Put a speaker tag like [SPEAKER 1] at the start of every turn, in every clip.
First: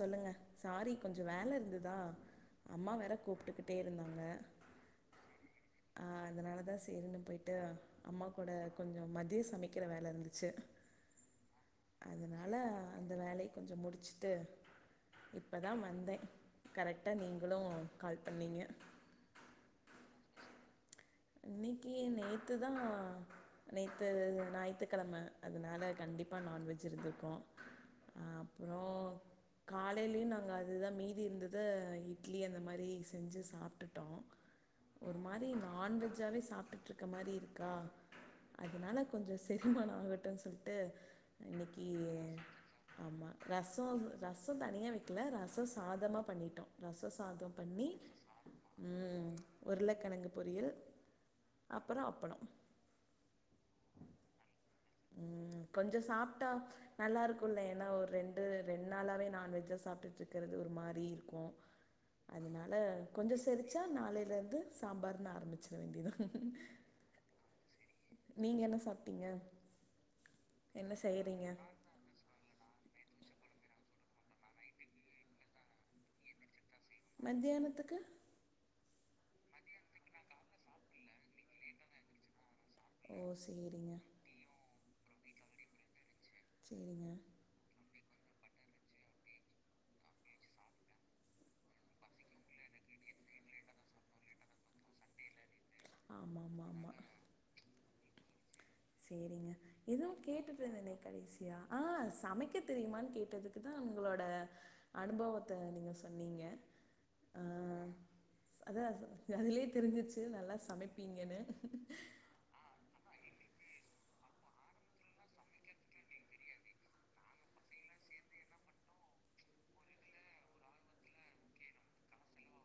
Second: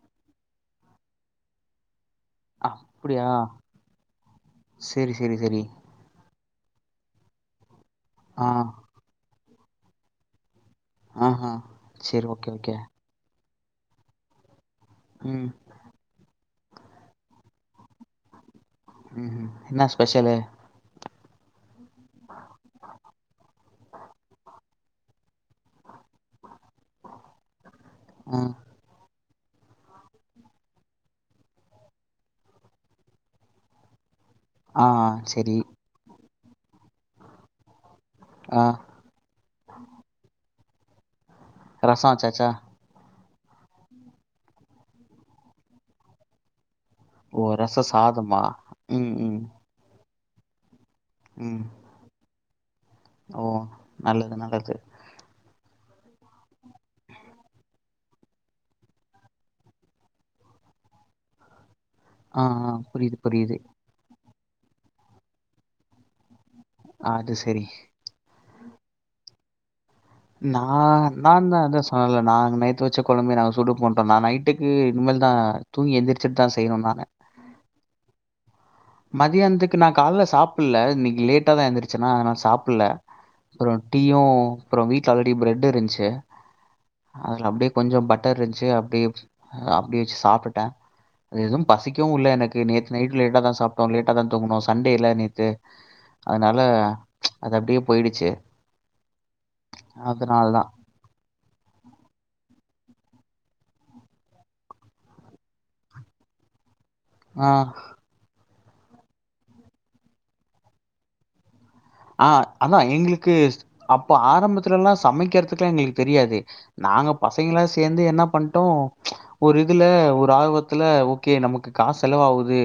[SPEAKER 1] சொல்லுங்க சாரி கொஞ்சம் வேலை இருந்ததா அம்மா வேற
[SPEAKER 2] அப்டியா
[SPEAKER 1] கூப்பிட்டுக்கிட்டே இருந்தாங்க
[SPEAKER 2] சேரி சேரி சேரி
[SPEAKER 1] ஆ அதனால தா சேரின்னு போயிட்டு அம்மா
[SPEAKER 2] ஆ
[SPEAKER 1] கூட கொஞ்ச மதியம் சமைக்கற வேலை இருந்துச்சு
[SPEAKER 2] ஆஹா சேரி ஓகே
[SPEAKER 1] அதனால
[SPEAKER 2] ஓகே
[SPEAKER 1] அந்த வேலையை கொஞ்சம் முடிச்சிட்டு
[SPEAKER 2] ம்
[SPEAKER 1] இப்பதா வந்தே கரெக்டா நீங்களும் கால் பண்ணீங்க
[SPEAKER 2] ம் என்ன ஸ்பெஷலு
[SPEAKER 1] இன்னிக்கு நேத்து தா நேத்து ஞாயி்த்துகெழம அதனால கண்டிப்பா நான்வெஜ் இருந்திருக்கும்
[SPEAKER 2] ம்
[SPEAKER 1] அப்புறோ காலைலயும் நாங்க அதுதா மீதி இருந்தத இட்லி அந்த மாறி செஞ்சு சாப்பிட்டுட்டோ
[SPEAKER 2] ஆ
[SPEAKER 1] ஒரு மாதிரி
[SPEAKER 2] சேரி
[SPEAKER 1] நான்வெஜ்ஜாவே சாப்பிட்டு இருக்க மாதிரி இருக்கா
[SPEAKER 2] ஆ
[SPEAKER 1] அதனால கொஞ்சம் செரிமானம் ஆகட்டுன்னு சொல்லிட்டு இன்னைக்கி
[SPEAKER 2] ரசோ வச்சாச்சா
[SPEAKER 1] ஆமா ரச ரச தனியா வெக்கல ரச சாதமா பண்ணிட்டோ ரச
[SPEAKER 2] ஓ
[SPEAKER 1] சாதம்
[SPEAKER 2] ரச
[SPEAKER 1] பண்ணி
[SPEAKER 2] சாதமா ம் ம்
[SPEAKER 1] உருளைக்கெலங்கு பொரியல்
[SPEAKER 2] ம்
[SPEAKER 1] அப்புறம் அப்பளம்
[SPEAKER 2] ஓ நல்லது நல்லது
[SPEAKER 1] ம் கொஞ்ச சாப்ட்டா நல்லாருக்குல்ல ஏனா ஒரு ரெண்டு ரெண்டு நாளாவே நான்வெஜ்ஜா சாப்ட்டுட்டு இருக்கறது ஒரு மாறி இருக்கும்
[SPEAKER 2] [inaudible]
[SPEAKER 1] அதனால
[SPEAKER 2] புரியுது
[SPEAKER 1] கொஞ்ச
[SPEAKER 2] புரியுது
[SPEAKER 1] செரிச்சா நாளைலருந்து சாம்பார்ன்னு ஆரம்பிச்சுற ட வேண்டிதுதான்
[SPEAKER 2] அது செரி
[SPEAKER 1] நீங்க என்ன சாப்ட்டீங்க? என்ன
[SPEAKER 2] நான்
[SPEAKER 1] செய்றீங்க
[SPEAKER 2] நான்தான் அதான் சொன்னல நா நேத்து வச்ச கொழம்பே நாங்க சூடு பண்ணிட்டோம்னா நா நைட்டுக்கு இனிமேல் நா தூங்கி எந்திரச்சுட்டுதான் செய்யணும்னா...
[SPEAKER 1] மத்தியானத்துக்கு?
[SPEAKER 2] மதியானத்துக்கு நா கால்ல சாப்பல்ல இன்னிக்கு லேட்டாதான் எந்திருச்சுன்னா அதனால சாப்பல்ல..
[SPEAKER 1] ஓ
[SPEAKER 2] அப்பறம்
[SPEAKER 1] சேரிங்க
[SPEAKER 2] டீயும், அப்பறம் வீட்ல ஆல்ரெடி பிரெட் இருந்துச்சு!
[SPEAKER 1] சேரிங்க
[SPEAKER 2] அத அப்டே.. கொஞ்சம் பட்டர் வச்சு, அப்டிடே அப்டியே வச்சு சாப்புட்டேன். அது எதுவும்... பசிக்கவும் இல்ல, எனக்கு நேத்து நைட்டு லேட்டாதான் சாப் நல்லா தூங்கணும். சண்டேல்ல நேத்து,
[SPEAKER 1] ஆமா
[SPEAKER 2] அதனால
[SPEAKER 1] ஆமா ஆமா
[SPEAKER 2] அது அப்டியே போயிடுச்சி
[SPEAKER 1] சேரிங்க எதுவும் கேட்டுட்டு இருந்தனே கடைசியா.. ஆ சமைக்க தெரியுமான்னு கேட்டதுக்குதான் உங்களோட.. அனுபவத்த நீங்க சொன்னீங்க! ஆ அதான் அதுலயே தெரிஞ்சிச்சு நல்லா சமைப்பீங்கன்னு
[SPEAKER 2] ஆ அதான் எங்களுக்கு அப்போ ஆரம்பத்துலல்லாம் சமைக்கிறதுக்குல்லாம் எங்களுக்கு தெரியாது நாங்க பசங்களா சேந்து என்ன பண்ட்டோம் ஒரு இதுல, ஒரு ஆர்வத்துல ஓகே நமக்கு காசு செலவாவுது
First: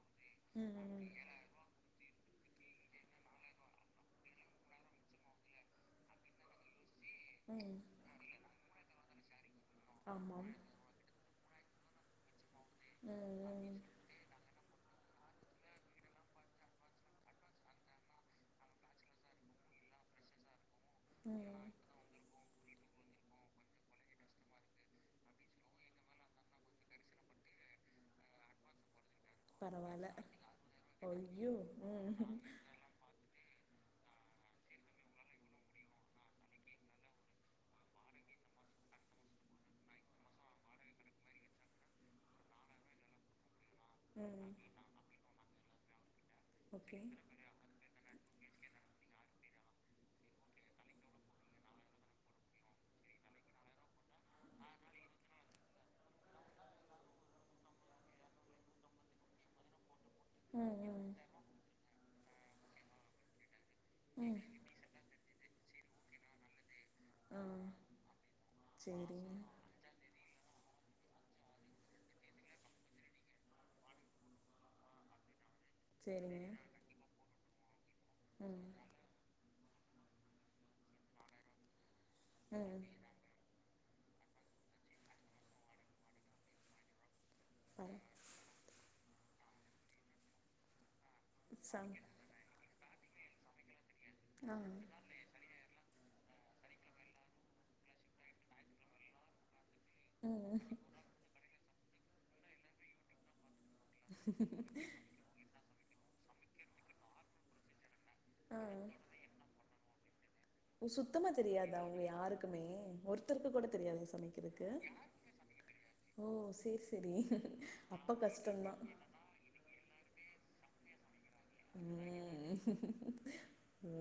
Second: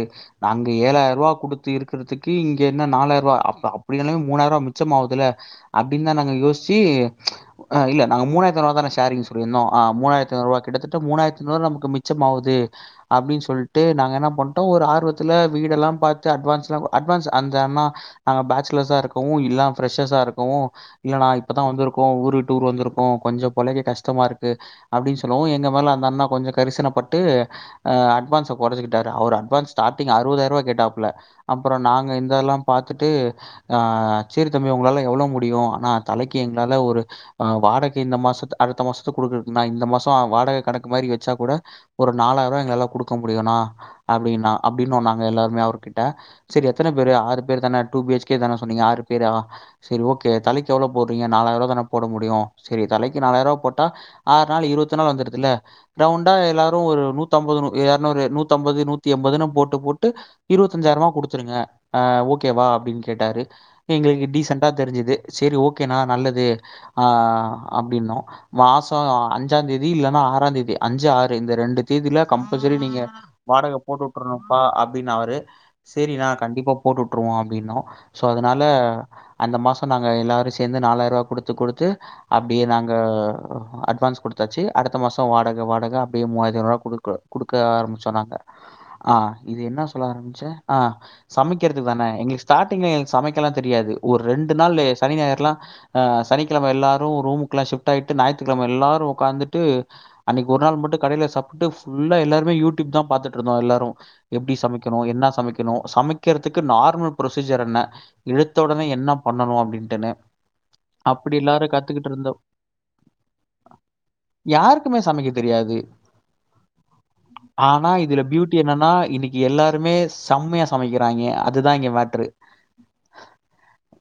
[SPEAKER 2] நாங்க
[SPEAKER 1] ம் ம்
[SPEAKER 2] ஏழாயிரரூவா குடுத்து இருக்கறதுக்கு, இங்க என்ன நாலாயிரரூவா அப் அ அப்டின்னாலே மூணாயிரரூவா மிச்சம் ஆவுதுல்ல அப்டின்னுதான் நாங்க யோசிச்சு
[SPEAKER 1] ம்.
[SPEAKER 2] இல்ல நாங்க மூணாயிரத்துஐநூறு ரூவாதான சேரிங் சொல்லியிருந்தோம் மூணாயிரத்துஐநூறு
[SPEAKER 1] ஆமாம்.
[SPEAKER 2] ரூவா, கிட்டத்தட்ட மூணாயிரத்து ஐநூறுரூவா மிச்சமாகுது
[SPEAKER 1] ம்
[SPEAKER 2] அப்டின்னு
[SPEAKER 1] ம்
[SPEAKER 2] சொல்ட்டு, நாங்க என்ன பண் டோ ஒரு ஆர்வத்துல வீடெல்லாம் பாத்து, அட்வான்ஸ்லாம், அட்வான்ஸ் அந்தண்ணா அந் பே பேச்சேலர்ஸ்ஸா இருக்கவும், இல்ல பிரெஷ்ர்ஸ்ஸா இருக்கவும், இல்லன்னா இப்பதான்
[SPEAKER 1] ம்.
[SPEAKER 2] வந்துதிரு க்கோ ஊரு விட்டு ஊர் வந்திருக்கோ கொஞ்சோ பொழைக்க கஷ்டமா இருக்கு அப்டின்னு சொல்லவும், எங்க மேல அந்த அண்ணா கொஞ்சோ கரிசனப்பட்டு, அட்வான்ஸ்ஸ கொறச்சி ட்டார் அவர் அட்வான்ஸ்
[SPEAKER 1] பரவால்ல.
[SPEAKER 2] ஸ்ட்டாடிங் அறுவதாயிரம் ரூபா கேட்டாப்ல
[SPEAKER 1] ஐயோ!
[SPEAKER 2] அப்பறம் நாங்க
[SPEAKER 1] ம்
[SPEAKER 2] இருந்ததெல்லாம் பாத்துட்டு ஆ சேரி தம்பி உங்களால எவ்ளோ முடியும் ஆண்ண தலைக்கு எங்களால ஒரு ஆ வாடகை இந்த மாசத்து, அடுத்த மாசத்து குடுக்குறக்கு நா இந்த மாசம் வாடகை கணக்கு மாரி வச்சா கூட ஒரு நாலாயிரரூபா எங்களால குடுக்க முடியுனா அப்டின்னா
[SPEAKER 1] ம்.
[SPEAKER 2] அப்டின்னோ நாங்க எல்லாருமே அவர்கிட்ட சரி எத்தன
[SPEAKER 1] ஓகே.
[SPEAKER 2] பேரு ஆறு பேர் தானே டூ பிஹச் கே தானே சொன்னீங்க ஆறு பேரு சரி ஓகே தலைக்கு எவ்ளோ போடுறீங்க நாலாயிர ரூவா தான போட முடியும். சரி தலைக்கு நாலாயிர ரூவா போட்டா... ஆறு நாலு இருபத்திநாலு வந்துருதுல ரவுண்டா எல்லாரும் ஒரு நூத்அம்பது, எறநூறு, நூத்தி அம்பது, நூத்தி எம்பதுன்னு போட்டு போட்டு...
[SPEAKER 1] ம்
[SPEAKER 2] இருபத்தஞ்சாயிரமா
[SPEAKER 1] ம்
[SPEAKER 2] குடுத்துருங்க ஆ ஓகேவா அப்டின்னு கேட்டாரு எங்களுக்கு
[SPEAKER 1] ம்.
[SPEAKER 2] டீசன்ட்டா தெரிஞ்சுது சேரி ஓகேண்ணா நல்லது ஆ அப்டின்னோ மாசோ
[SPEAKER 1] சேரிங்க.
[SPEAKER 2] அஞ்சா தே தி இல்லன்னா ஆறாந் தேதி அஞ்சு ஆறு இந்த ரெண்டு தேதில கம்பல்சரி நீங்க வாடக போட்டு வுட்டுருணும்ப்பா அப்டின்னு அவரு சேரிண்ணா
[SPEAKER 1] சேரிங்க.
[SPEAKER 2] கண்டிப்பா போட்டுட்டுருவோம் அப்டின்னோம், சோ அதனால
[SPEAKER 1] ம்
[SPEAKER 2] அந்த மாதம் நாங்க எல்லோரும் சேந்து நாலாயிரூவா குடுத்து, குடுத்து அப்டியே
[SPEAKER 1] ம்.
[SPEAKER 2] நாங்க அட்வான்ஸ் கொடுத் குடுத்தாச்சு அடுத்த மாசம் வாடக, வாடக அப்டியே மூவாயிரத்திஐநூறு ரூபா குடுக்க குடுக்க
[SPEAKER 1] பர
[SPEAKER 2] ஆரம்பிச்சோ நாங்க ஆ இது என்னா சொல்ல ஆரம்பிச்சே ஆ சமைக்கிறது
[SPEAKER 1] சம்
[SPEAKER 2] தானே எங்களுக்கு ஸ்டா‌ ட்டிங்ல சமைக்கலாம் தெரியாது ஒரு ரெண்டு
[SPEAKER 1] ஆ
[SPEAKER 2] நாள் சனி ஞாயிறுலா ஆ சனிக்கிழம எல்லாரும் ரூமுக்கெல்லாம் சிப்ட் ஆயிட்டு, ஞாயித்துக்கிழம எல்லாரும் உக்காந்துட்டு அன்னிக்கு
[SPEAKER 1] ம்
[SPEAKER 2] ஒருநாள் மட்டும் கடையில சாப்ட்டு, ஃபுல்லா எல்லாருமே யூடியூப்தான் பாத்துட்டு இருந்தோம் எல்லாரும்... எப்டி சமைக்கணும் என்ன சமைக்கணும் சமைக்கிறதுக்கு நார்மல் ப்ரொசீஜர் என்ன எடுத்த
[SPEAKER 1] ஆ.
[SPEAKER 2] உடனே என்ன பண்ணணும் அப்பிடின்ட்டுன
[SPEAKER 1] சுத்தமா
[SPEAKER 2] அப்டி எல்லாரும்
[SPEAKER 1] தெரியாதா உங்க
[SPEAKER 2] கத்துக்கிட்டு இருந்தோ
[SPEAKER 1] யாருக்குமே ஒருத்தருக்கு கூட தெரியாதா சமைக்கிறதுக்கு
[SPEAKER 2] யாருக்குமே சமைக்க தெரியாது
[SPEAKER 1] ஓ சரி சரி
[SPEAKER 2] ஆனா
[SPEAKER 1] அப்ப
[SPEAKER 2] இதுல பியூட்டி
[SPEAKER 1] கஷ்டம்தான்
[SPEAKER 2] என்னன்னா இன்னி எல்லாருமே செம்மையா சமைக்கிறாங்க அதுதா இங்க மேட்ரு
[SPEAKER 1] ம்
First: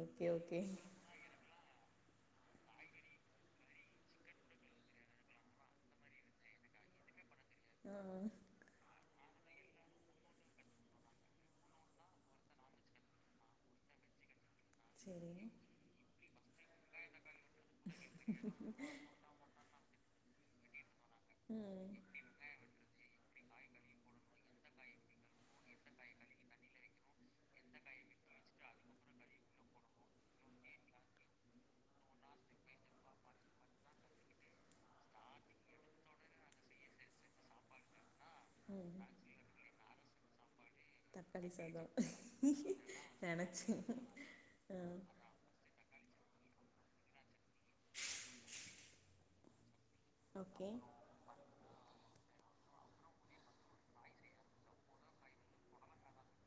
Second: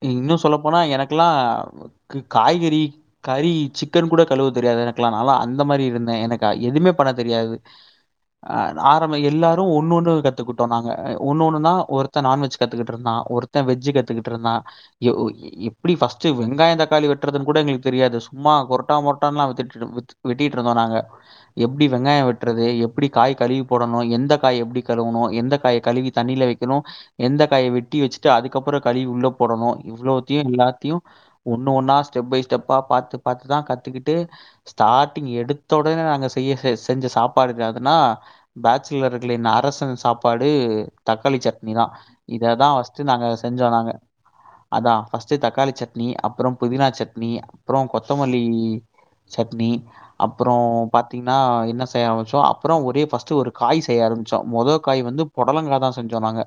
[SPEAKER 1] ஓகே ஓகே
[SPEAKER 2] கிளா காய்கறி கறி சிக் சிக்கன் கூட கழுவ தெரியாது எனக்குல நாளா அந்த மாறி இருந்தே எனக்கு எதுவுமே பண்ண தெரியாது
[SPEAKER 1] அஅ
[SPEAKER 2] ஆரம்ப எல்லாரும் ஒன்னொன்னு கத்துக்குட்டோ நாங்க ஒன்னு ஒன்னு நா ஒருத்த நான்வெஜ் கத்துக்கிட்டுருந்தான் ஒருத்தன் வெஜ் கத்துக்கிட்ருந்தான் ஒ
[SPEAKER 1] சரி
[SPEAKER 2] எப்டி ஃபஸ்ட்டு வெங்காய தக்காளி வெட்டறதுன்னு கூட எங்களுக்கு தெரியாது சும்மா கொரட்டாமொரட்டா வெட்டிட்டு இருந்தோ நாங்க எப்டி
[SPEAKER 1] ம்
[SPEAKER 2] வெங்காய வெட்ரது எப்டி காய் கலுவி போடனு எந்த காய் எப்டி கலுவனு எந்த காய் கலுவி தண்ணில வெக்கணும் எந்த காய் வெட்டி வச்சுட்டு அதுக்கப்புற கழுவி உள்ள போடணும் இவ்ளோத்தியும் எல்லாத்தியும் ஒண்ணு ஒன்னா ஸ்டெப்பை ஸ்டெப்பா பாத்து பாத்து தா கத்துகிட்டு ஸ்டார்ட்டிங் எடுத்த உடனே நாங்க செய்ய செஞ்ச சாப்பாடு என்னதுன்னா பேச்சுலர்களின் அரசன் சாப்பாடு தக்காளி சட்னி தா இததா நாங்க செஞ்சோ
[SPEAKER 1] நினச்சேன்
[SPEAKER 2] நாங்க
[SPEAKER 1] ஆ
[SPEAKER 2] அதா ஃபஸ்ட்டு தக்காளி சட்னி அப்றோம் புதினா சட்னி அப்ற கொத்தமல்லி சட்னி அப்றோ
[SPEAKER 1] ஓகே
[SPEAKER 2] பா பாத்திங்கனா என்ன செய்ய ஆரம்பிச்சோ அப்றோ ஒரே ஃபஸ்ட்டு ஒரு காய் செய்ய ஆரம்பிச்சோ மொத காய் வந்து பொடலங்கா தா செஞ்சோ நாங்க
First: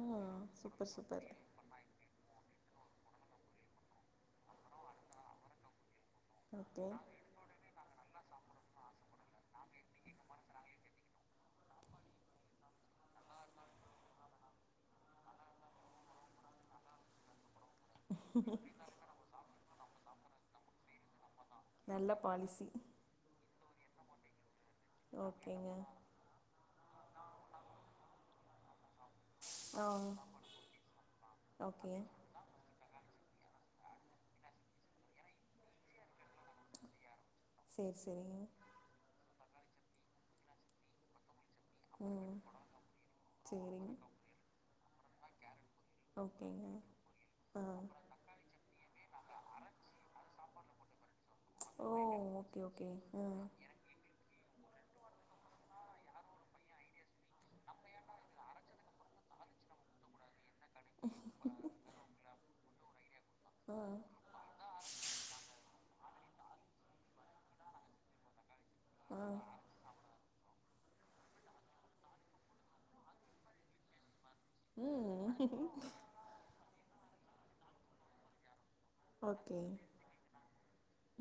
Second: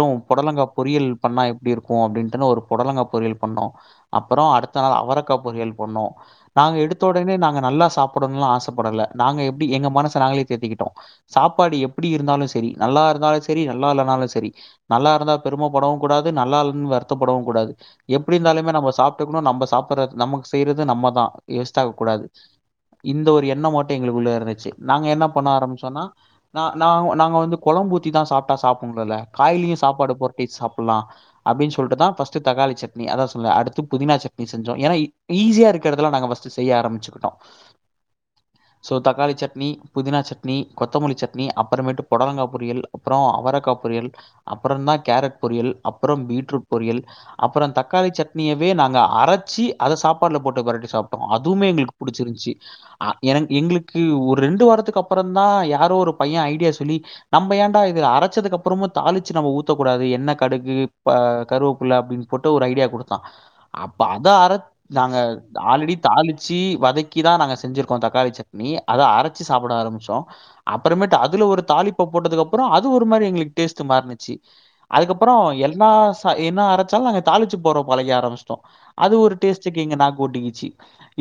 [SPEAKER 1] ஆ
[SPEAKER 2] பொடலங்கா
[SPEAKER 1] சூப்பர்
[SPEAKER 2] பொரியல்
[SPEAKER 1] சூப்பர்
[SPEAKER 2] பண்ணா எப் ப்டி இருக்கும் அப்டின்ட்டுன்னு ஒரு பொடலங்க பொறியல் பண்ணோ அப்பறோ அடுத்த நாள் அவரக்கா பொறியல் பண்ணோ நாங்க
[SPEAKER 1] ஓகே
[SPEAKER 2] எடுத்த ஒடனே நாங்க நல்லா சாப்படணும்லா ஆசப்படல நாங்க எப்டி எங்க மனச நாங்ளே தேத்திக்கிட்டோ சாப்பாடு எப்டி இருந்தாலு சேரி நல்லா இருந்தாலும் சேரி நல்லா இல்லனாலும் சேரி நல்லா இருந்தா பெருமபடவு கூடாது நல்லா இல்லனு வருத்தபடவு கூடாது எப்டி இருந்தாலுமே நம்ம சாப் நம்ப சாப்பட்றது நமக் செய்யறது நம்மதா வேஸ்ட் ஆக
[SPEAKER 1] நல்ல
[SPEAKER 2] கூடாது
[SPEAKER 1] பாலிசி
[SPEAKER 2] இந்த ஒரு எண்ணம் மட்டும் எங்களுக்குள்ள இருந்துச்சு நாங்க என்ன பண்ண
[SPEAKER 1] ஓகேங்க
[SPEAKER 2] ஆரம்பிச்சோன்னா நா நாங்க வந்து கொலம்பூத்தி தா சாப்டா சாப்புன்னோல்லல காய்கறி
[SPEAKER 1] ஆ
[SPEAKER 2] சாப்பாடு பொரட்டி சாப்படலா அப்டின்னு
[SPEAKER 1] ஓகே
[SPEAKER 2] சொல்லிட்டுதா ஃபஸ்ட் ஃபஸ்ட்டு தாக்காளி சட்னி அதா சொன்ல அடுத்து புதினா சட்னி செஞ்சோ ஏனா ஈஸ்யா இருக்குறதுலாம் நாங்க ஃபஸ்ட்டு செய்ய ஆரம்புச்சுக்கிட்டோ
[SPEAKER 1] சேர் சேரி
[SPEAKER 2] ஸோ தக்காளி சட்னி புதினா சட்னி கொத்தமல்லி சட்னி அப்பறமேட்டு
[SPEAKER 1] ம்
[SPEAKER 2] பொடலங்கா பொரியல் அப்பறோ அவரக்கா
[SPEAKER 1] சரிங்க
[SPEAKER 2] பொரியல் அப்றோதா‌ கேரட் பொரியல் அப்றோ‌
[SPEAKER 1] ஓகேங்க
[SPEAKER 2] பீட்ரூட் பொரியல் அப்பற
[SPEAKER 1] ஆ
[SPEAKER 2] தக்காளி சட்னியவே நாங்க அரச்சு அத சாப்பாட்ல போட்டு பெரட்டி சாப்ட்டோம் அதுமே எங்க
[SPEAKER 1] ஓ
[SPEAKER 2] புடிச்சிருந்துச்சு
[SPEAKER 1] ஓகே ஓகே
[SPEAKER 2] அ எனக்கு‌
[SPEAKER 1] ஆ
[SPEAKER 2] எங்கு கு ஒரு ரெண்டு வாரத்துக்கு அப்பறந்தா யாரோ ஒரு பையன் ஐடியா சொல்லி நம்ப ஏன்டா இது அரைச்சதுக்கு அப்றபறமு தாளிச் ச்சு நம்ப ஊத்தகூடாது எண்ணெ கடுகு ஆ கருவேப்புல அப்டின்னு போட்டு ஒரு ஐடியா குடுத்தா
[SPEAKER 1] ஆ
[SPEAKER 2] அப்ப அத அற நாங்க ஆல்ரெடி தாளிச்சு வதக்கி தா நாங்க செஞ்சிருக்கோ தக்காளி சட்னி அத
[SPEAKER 1] ஆ
[SPEAKER 2] அரைச்சி சாப்பட ஆரமிச்சோ அப்புறமேட்டு அதுல ஒரு தாளிப்ப போட்டதுக்கப்பற அது ஒரு மாறி எங்ளுக்கு டேஸ்ட் மாறு ன்சு அதுக்கப்பற
[SPEAKER 1] ம்
[SPEAKER 2] எல்லா ச என்ன அரைச்சாலும் நாங்க தாளிச்சு போட பழகி ஆரம்பிச்சுட்டோ அது ஒரு
[SPEAKER 1] ஓகே
[SPEAKER 2] டேஸ்டுக்கு எங்க நாக் ஒட்டிக்குச்சு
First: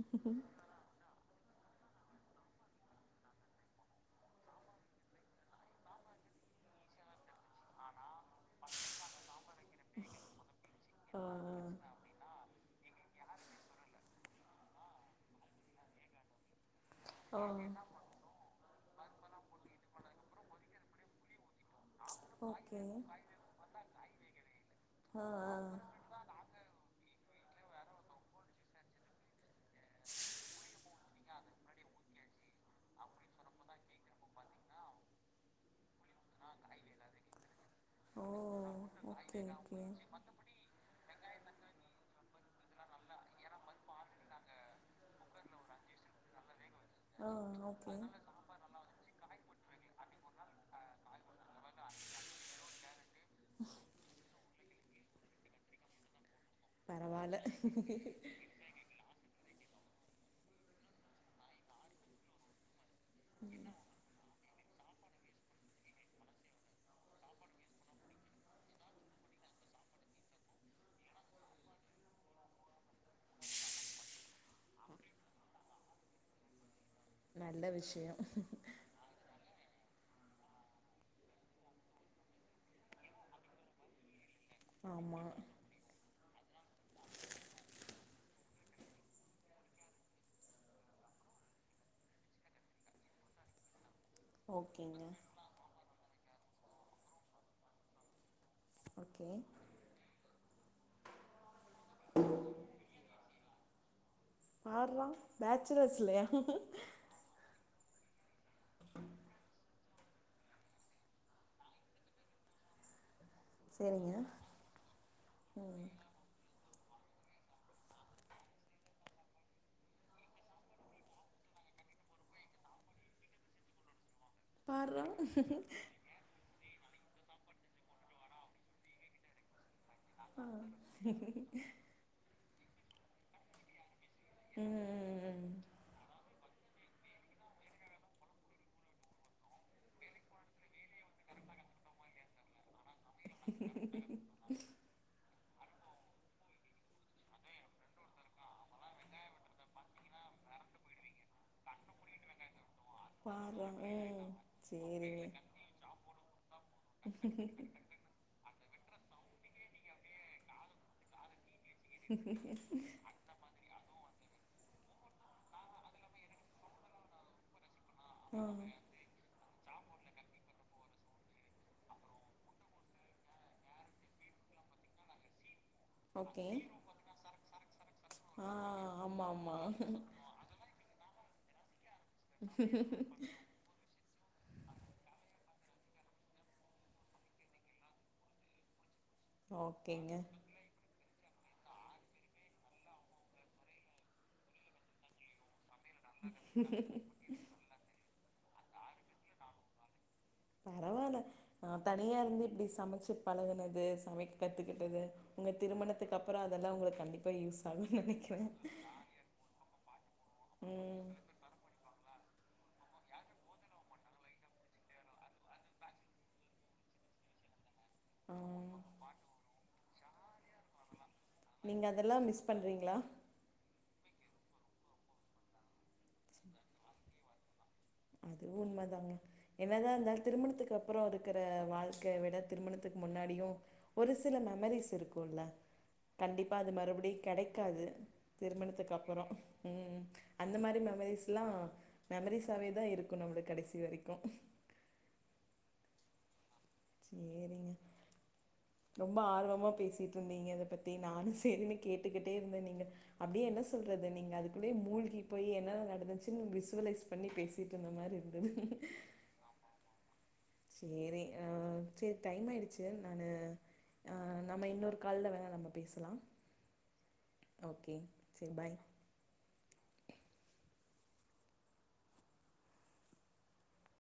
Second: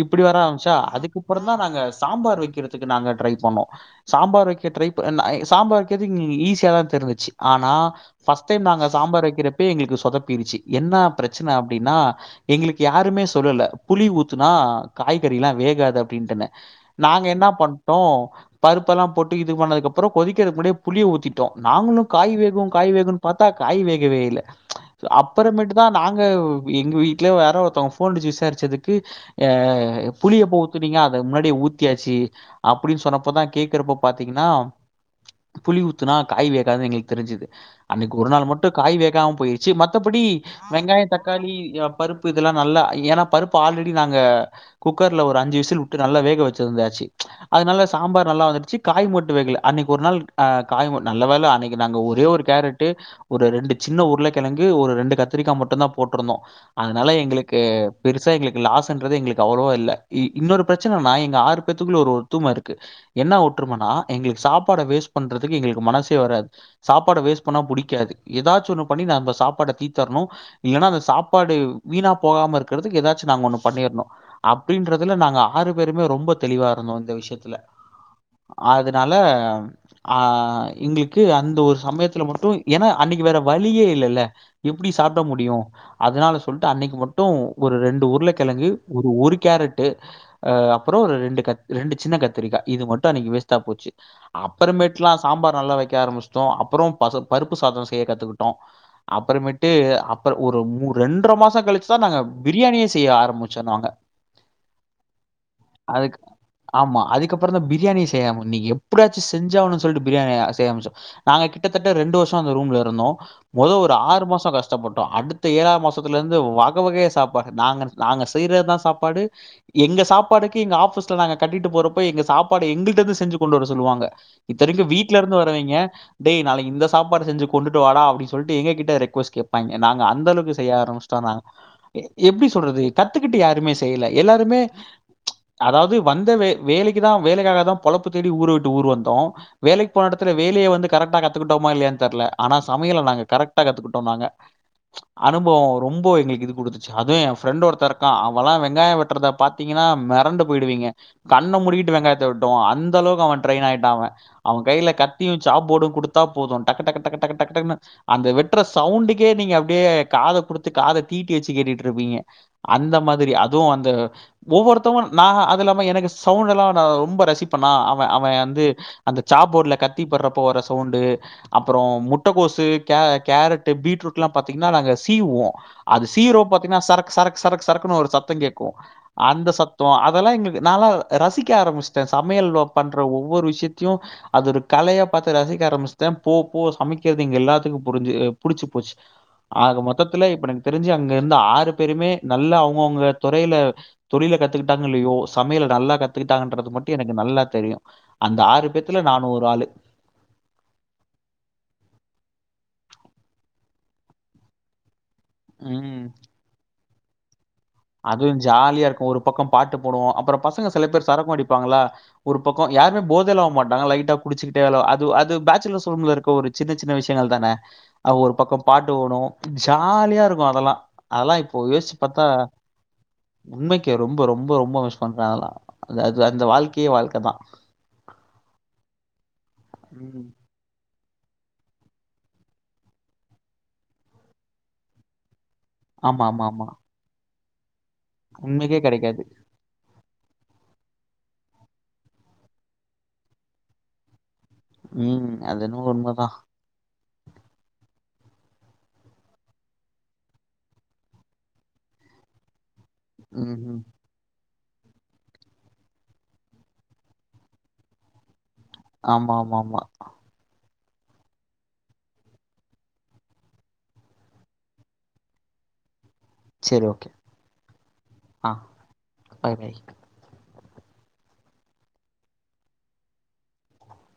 [SPEAKER 2] இப்டி வர ஆரமிச்சா அதுக்கு அப்புறோ தா நாங்க சாம்பார் வெக்கிறதுக்கு நாங்க ட்ரை பண்ணோ சாம்பார் வெக்க ட்ரை பன்ன அ சாம்பார் வெக்கது ஈஸியாதா தெரிஞ்சிச்சி ஆனா ஃபர்ஸ்ட் டைம் நாங்க சாம்பார் வெக்கிறப்பே எங்ளுக்கு சொதப்பிருச்சு என்ன
[SPEAKER 1] ஆ
[SPEAKER 2] பிரச்சன அப்டின்னா எங்குளுக்கு யாருமே சொல்லல புளி ஊத்துனா காய்கறி லா வேகாது அப்டின்ட்டுனு நாங்க
[SPEAKER 1] ஆ
[SPEAKER 2] என்னா பண்ட்டோ பருப்பெல்லா போட்டு இது பண்ணதுக்கு அப்புறோ கொதிக்கறக்கு முன்டியே புளி ஊத்திட்டோம் நாங்களும் காய் வேகும்
[SPEAKER 1] ஓகே
[SPEAKER 2] காய் வேகுன் பாத்தா காய் வேகவே இல்ல
[SPEAKER 1] ஆ ஆ
[SPEAKER 2] அப்பறமேட்டு தா நாங்க எங்க வீட்ல யாரோ ஒருத்தவங்க ஃபோன் டிச்சி விசாரிச்சதுக்கு ஆ புளி எப்ப ஊத்துனீங்கா அத முன்னாடியே ஊத்தியாச்சி அப்டின் சொன்னப்ப தா கேக்குறப்ப பாத்தீங்ன்னா புளி ஊத்துனா காய் வேகாது எங்களுக் தெரிஞ்சுது அன்னைக்கு
[SPEAKER 1] ஓ
[SPEAKER 2] ஒரு நாள் மட்டு காய் வேகாம்மா
[SPEAKER 1] ஓகே
[SPEAKER 2] போய்ருச்சு
[SPEAKER 1] ஓகே
[SPEAKER 2] மத்தபடி வெங்காயோ தக்காளி யா பருப்பு இதெல்லா நல்லா ஏன்னா பருப்பு ஆல்ரெடி நாங்க குக்கர்ல ஒரு அஞ்சு விசில் உட்டு நல்லா வேக வச்சியிருந்தாச்சு
[SPEAKER 1] ஆ
[SPEAKER 2] அதனால
[SPEAKER 1] ஓகே
[SPEAKER 2] சாம்பார் நல்லா வந்துருச்சு காய் மட்டு வேகுல்லா அன்னைக்கு ஒரு நாள் ஆ காய் ம நல்ல வேல அன்னைக்கு நாங்க ஒரே ஒரு கேரட்டு ஒரு ரெண்டு சின்ன உருளக்கெழங்கு ஒரு ரெண்டு கத்திரிக்கா மட்டும் தா போட்டுருந்தோ அதனால
[SPEAKER 1] பரவால்ல
[SPEAKER 2] எங்களுக் க பெருசா எங்ளுக் லாஸ்ன்றது எங்களுக்கு அவ்ளவா இல்ல இன்னொரு பிரச்சனன்னா எங்க ஆறு பேர்த்துக்குள்ள ஒரு ஒத்தும இருக்கு என்ன ஒற்றுமன்னா எங்ளுக் சாப்பாட வேஸ்ட் பண்றதுக்கு எங்ளுக்கு மனசே வராது சாப்பாட வேஸ்ட் பண்ணா புடிக்காது எதாச்சு ஒண்ணு பண்ணி நா அந்த சாப்பாட தீத்தர்னோ இல்லன்னா அந்த சாப்பாடு வீணா போகாம இருக்கற்துக்கு எதாச்சு நாங்க ஒண்ணு பண்ணிற்னோ அப்டின்றதுல நாங்க ஆறு பேருமே ரொம்ப தெளிவா இருந்தோ இந்த விஷ் யத்துல
[SPEAKER 1] நல்ல விஷயோ
[SPEAKER 2] அதனால ஆ எங்குளுக்கு அந்த ஒரு சமயத் துல மட்டு ஏன்னா அன்னிக்கு வேற வழியே இல்லல்ல எப்டி சாப்ட
[SPEAKER 1] ஆமா
[SPEAKER 2] முடியோ அதனால சொல்ட்டு அன்னைக்கு மட்டோ ஒரு ரெண்டு உருளக்கெழங்கு ஒரு ஒரு கேரட்டு அ அப்றோ ஒரு ரெண்டு கத் ரெண்டு சின்ன கத்திரிக்கா இது மட்டோ அன்னைக்கு வேஸ்டா போச்சு
[SPEAKER 1] ஓகேங்க
[SPEAKER 2] அப்பறமேட்லா சாம்பார் நல்லா வெக்க ஆரம்பிஸ்ட்டோ அப்புறோ பசங் பருப்பு சாதோ செய்ய கத்துக்கிட்டோ
[SPEAKER 1] ஓகே
[SPEAKER 2] அப்பறமேட்டு அப் அப்ற ஒரு மூ ரெண்ட்ர மாசோ கழிச்சுதா நாங்க பிரியாணியே செய்ய ஆரம்முச்சோ நாங்க
[SPEAKER 1] பார்றா பேச்சுலர்ஸ்ல
[SPEAKER 2] அதுகப்புறோ தா பிரியாணி செய்யாமு இன்னிக்கி எப்படியாச்சு செஞ்சே ஆவுன்னோ சொல்ட்டு பிரியாணி ஆ செய்ய ஆரமிச்சோ நாங்க கிட்ட கிட்டத்தட்ட ரெண்டு வர்ஷோ அந்த ரூம்ல இருந்தோ மொத ஒரு
[SPEAKER 1] சேரிங்க
[SPEAKER 2] ஆறு மாசோ கஷ் ஷ்டப்பட்டோ அடுத்த ஏழாம் மாசத்துல இருந்து வக வகையா சாப்பாடு நாங்க நாங்க செய்றத்தா சாப்பாடு எங்க சாப்பாடுக்கு எங்க ஆஃபீஸ்ல நாங்க கட்டிட்டு போறப்போ எங்க சாப்பாடு எங்கிட்டந்து செஞ்சு கொண்டு வர சொல்லுவாங்க இத்தனிக்கு
[SPEAKER 1] பார்றா
[SPEAKER 2] வீட்ல இருந்து வரவாய்ங்க டேய் நாளைக் இந்த சாப்பாடு செஞ்சி கொண்டுட்டு வாடா அப்டி சொல்ட்டு எங்க கிட்ட ரெக்வஸ் கேப்பாங்க நாங்க
[SPEAKER 1] ஆ
[SPEAKER 2] அந்தளவ்க்கு செய்ய ஆரம்பிஸ்ட்டோ
[SPEAKER 1] ம்
[SPEAKER 2] நாங்க எப்டி சொல்றது கத்துக்கிட்டு யாருமே செய்ல எல்லாருமே
[SPEAKER 1] ம் ம்
[SPEAKER 2] அதாவ்து வந்த வே வேலைக்குதா வேலைக்காக தா பொழப்பு தேடி ஊரு விட்டு ஊர் வந்தோ வேலைக் போன எடத்துல வேலிய வந்துட் கரக்ட்டா கத்துக்குட்டோமா இல்லயான் தெர்ல ஆனா சமையல நாங்க கரெக்ட்டா கத்துக்குட்டோ நாங்க அனுபவோ ரொம்ப எங்குளுக் இது குடுத்துச்சு அதுவு என் ஃப்ரெண்ட் ஒருத்த இருக்கான் அவெல்லா வெங்காயோ வெட்டுறத பாத்தீங்கன்னா மெரண்டு போய்டுவீங்க கண்ண மூடிக்கிட்டு வெங்காயத்த வெட்டுவா அந்த அளவுக்கு அவன் ட்ரெயின்
[SPEAKER 1] பார்றா
[SPEAKER 2] ஆயிட்டா அவன்
[SPEAKER 1] ம்
[SPEAKER 2] அவன் கைல
[SPEAKER 1] சேரிங்க
[SPEAKER 2] கத்தியு சாப்போடும் குடுத்தா போதும் டக்கு டக்கு டக்கு டக்கு டக்கு டக்குன்னு அந்த வெட்டுற சவுண்டுக்கே நீங்க அப்டியே காத குடுத்து காத தீட்டி வச்சு கேட்டுட்டு இருப்பீங்க அந்த மாதிரி அதுவு அந்த ஒவ்வொருத்தவங்க நா அது இல்லாம எனக்கு சவுண்ட் எல்லா நா ரொம்ப ரசிப்பண்ணா அவே அவன்
[SPEAKER 1] ஆ
[SPEAKER 2] வந்து அந்த சாப்போர்ட்ல கத்திப்படுறப்ப வற சவுண்டு அப்றோ முட்டகோசு கே கேரட்டு பீட்ரூட் எல்லா பாத்தீங்னா நாங்க சீவ்வோ அது சீவ்ரோ
[SPEAKER 1] ஓகே
[SPEAKER 2] பாத்தீங்னா சரக் சரக் சரக் சரக்குன்னு ஒரு சத்தம்
[SPEAKER 1] ஆ
[SPEAKER 2] கேட்கு
[SPEAKER 1] ஆமா
[SPEAKER 2] அந்த
[SPEAKER 1] ஆமா
[SPEAKER 2] சத்தம் அதெல்லா எங்ளுக்கு நால்லா ரசிக்க ஆரம்பிச்சிட்ட சமையல் பண்ற ஒவ்வொரு விஷயத்தையு அது ஒரு கலைய பாத்து ரசிக்க ஆரம்பிச்சுட்ட போ போ சமைக்கிறது எங்க எல்லாத்துக்கு புரிஞ்சு புடிச்சு போச்சு ஆக
[SPEAKER 1] ஓகேங்க
[SPEAKER 2] மொத்தத்துல இப்ப எனக்கு தெரிஞ்சு அங்க இருந்து ஆறு பேருமே நல்ல அவுங்கவுங்க துறையில தொழில கத்துக்கிட்டாங்க இல்லையோ சமையல நல்லா கத்து கிட்டாங்கன்றது மட்டு எனுக்கு நல்லா தெரியு அந்த ஆறு பேத்துல நானு ஒரு ஆளு
[SPEAKER 1] பரவால்ல நா தனியா இருந்து இப்டி சமச்சு பழகுனது சமைக்க கத்துக்கிட்டது உங்க
[SPEAKER 2] ம்.
[SPEAKER 1] திருமணத்துக்கு அப்பறோ அதெல்லா உங்களுக் கண்டிப்பா யூஸ் ஆகுன் நெனைக்கிற
[SPEAKER 2] அதுவும் ஜாலியா இருக்கும். ஒரு பக்கம் பாட்டு போடுவோ அப்பறோ பசங்க சில பேர் சரக்கு அடிப்பாங்ளா ஒரு பக்கோ யாருமே போதைலா ஆவ்மாட்டாங்க லைட்டா குடிச்சுட்டே அது அது பேச்சுலர்ஸ் ரூம்ல இருக்க ஒரு சின்ன சின்ன விஷயங்கள்தான அ ஒரு
[SPEAKER 1] ஆ
[SPEAKER 2] பக்கோ பாட்டு ஓடு ஜாலியா இருக்கு அதெல்லா அதெல்லா இப்ப யோஷ்ச்சு பாத்தா
[SPEAKER 1] வரீங்ளா
[SPEAKER 2] உண்மைக்கே ரொம்போ ரொம்போ ரொம்போ மிஸ் பண்ற அதெல்லா அது அது அந்த வாழ்க்கையே வாழ்க்கதா
[SPEAKER 1] அது உண்மதாங்க என்னதா இருந்தாலு
[SPEAKER 2] ம்.
[SPEAKER 1] திருமணத்துக் கு அப்பறோ இருக்குற வாழ்க்கைய விட திருமணத்துக்கு முன்னாடியு ஒரு சில மெமரிஸ் இருக்குல
[SPEAKER 2] ஆமா, ஆமா,
[SPEAKER 1] கண்டிப்பா
[SPEAKER 2] ஆமா.
[SPEAKER 1] அது மறுபடியு கெடைக்காது
[SPEAKER 2] உண்மைக்கே
[SPEAKER 1] திருமணத்துக்கு
[SPEAKER 2] கிடைக்காது.
[SPEAKER 1] அப்றோ ம் அந்த மாரி மெமரிஸ்லா மெமரிஸாவேதா இருக்கு நம்பளுக் கடைசி வரைக்கு
[SPEAKER 2] ம் அது என்னவோ உண்மதா
[SPEAKER 1] சேரிங்க ரொம்ப ஆர்வமா பேசிட்ருந்தீங்க அத பத்தி நானு செரின்னு கேட்டுக்கிட்டே இருந்த நீங்க அப்டியே என்ன
[SPEAKER 2] ம்ஹ்ம்.
[SPEAKER 1] சொல்றது நீங்க அது அப்டியே மூழ்கி போய் என்னலா நடந்துச்சுன் விசுவலைஸ் பண்ணி பேசிட்டு இருந்த மாரி இருந்துது
[SPEAKER 2] ஆமா ஆமா ஆமா
[SPEAKER 1] சேரி ஆ செரி டைம் ஆயிடுச்சு நானு ஆ நம்ப இன்னொரு கால்ல வேணா நம்ப பேசலா
[SPEAKER 2] செரி ஓகே
[SPEAKER 1] ஓகே
[SPEAKER 2] ஆ
[SPEAKER 1] சேரி பாய்
[SPEAKER 2] பாய் பாய்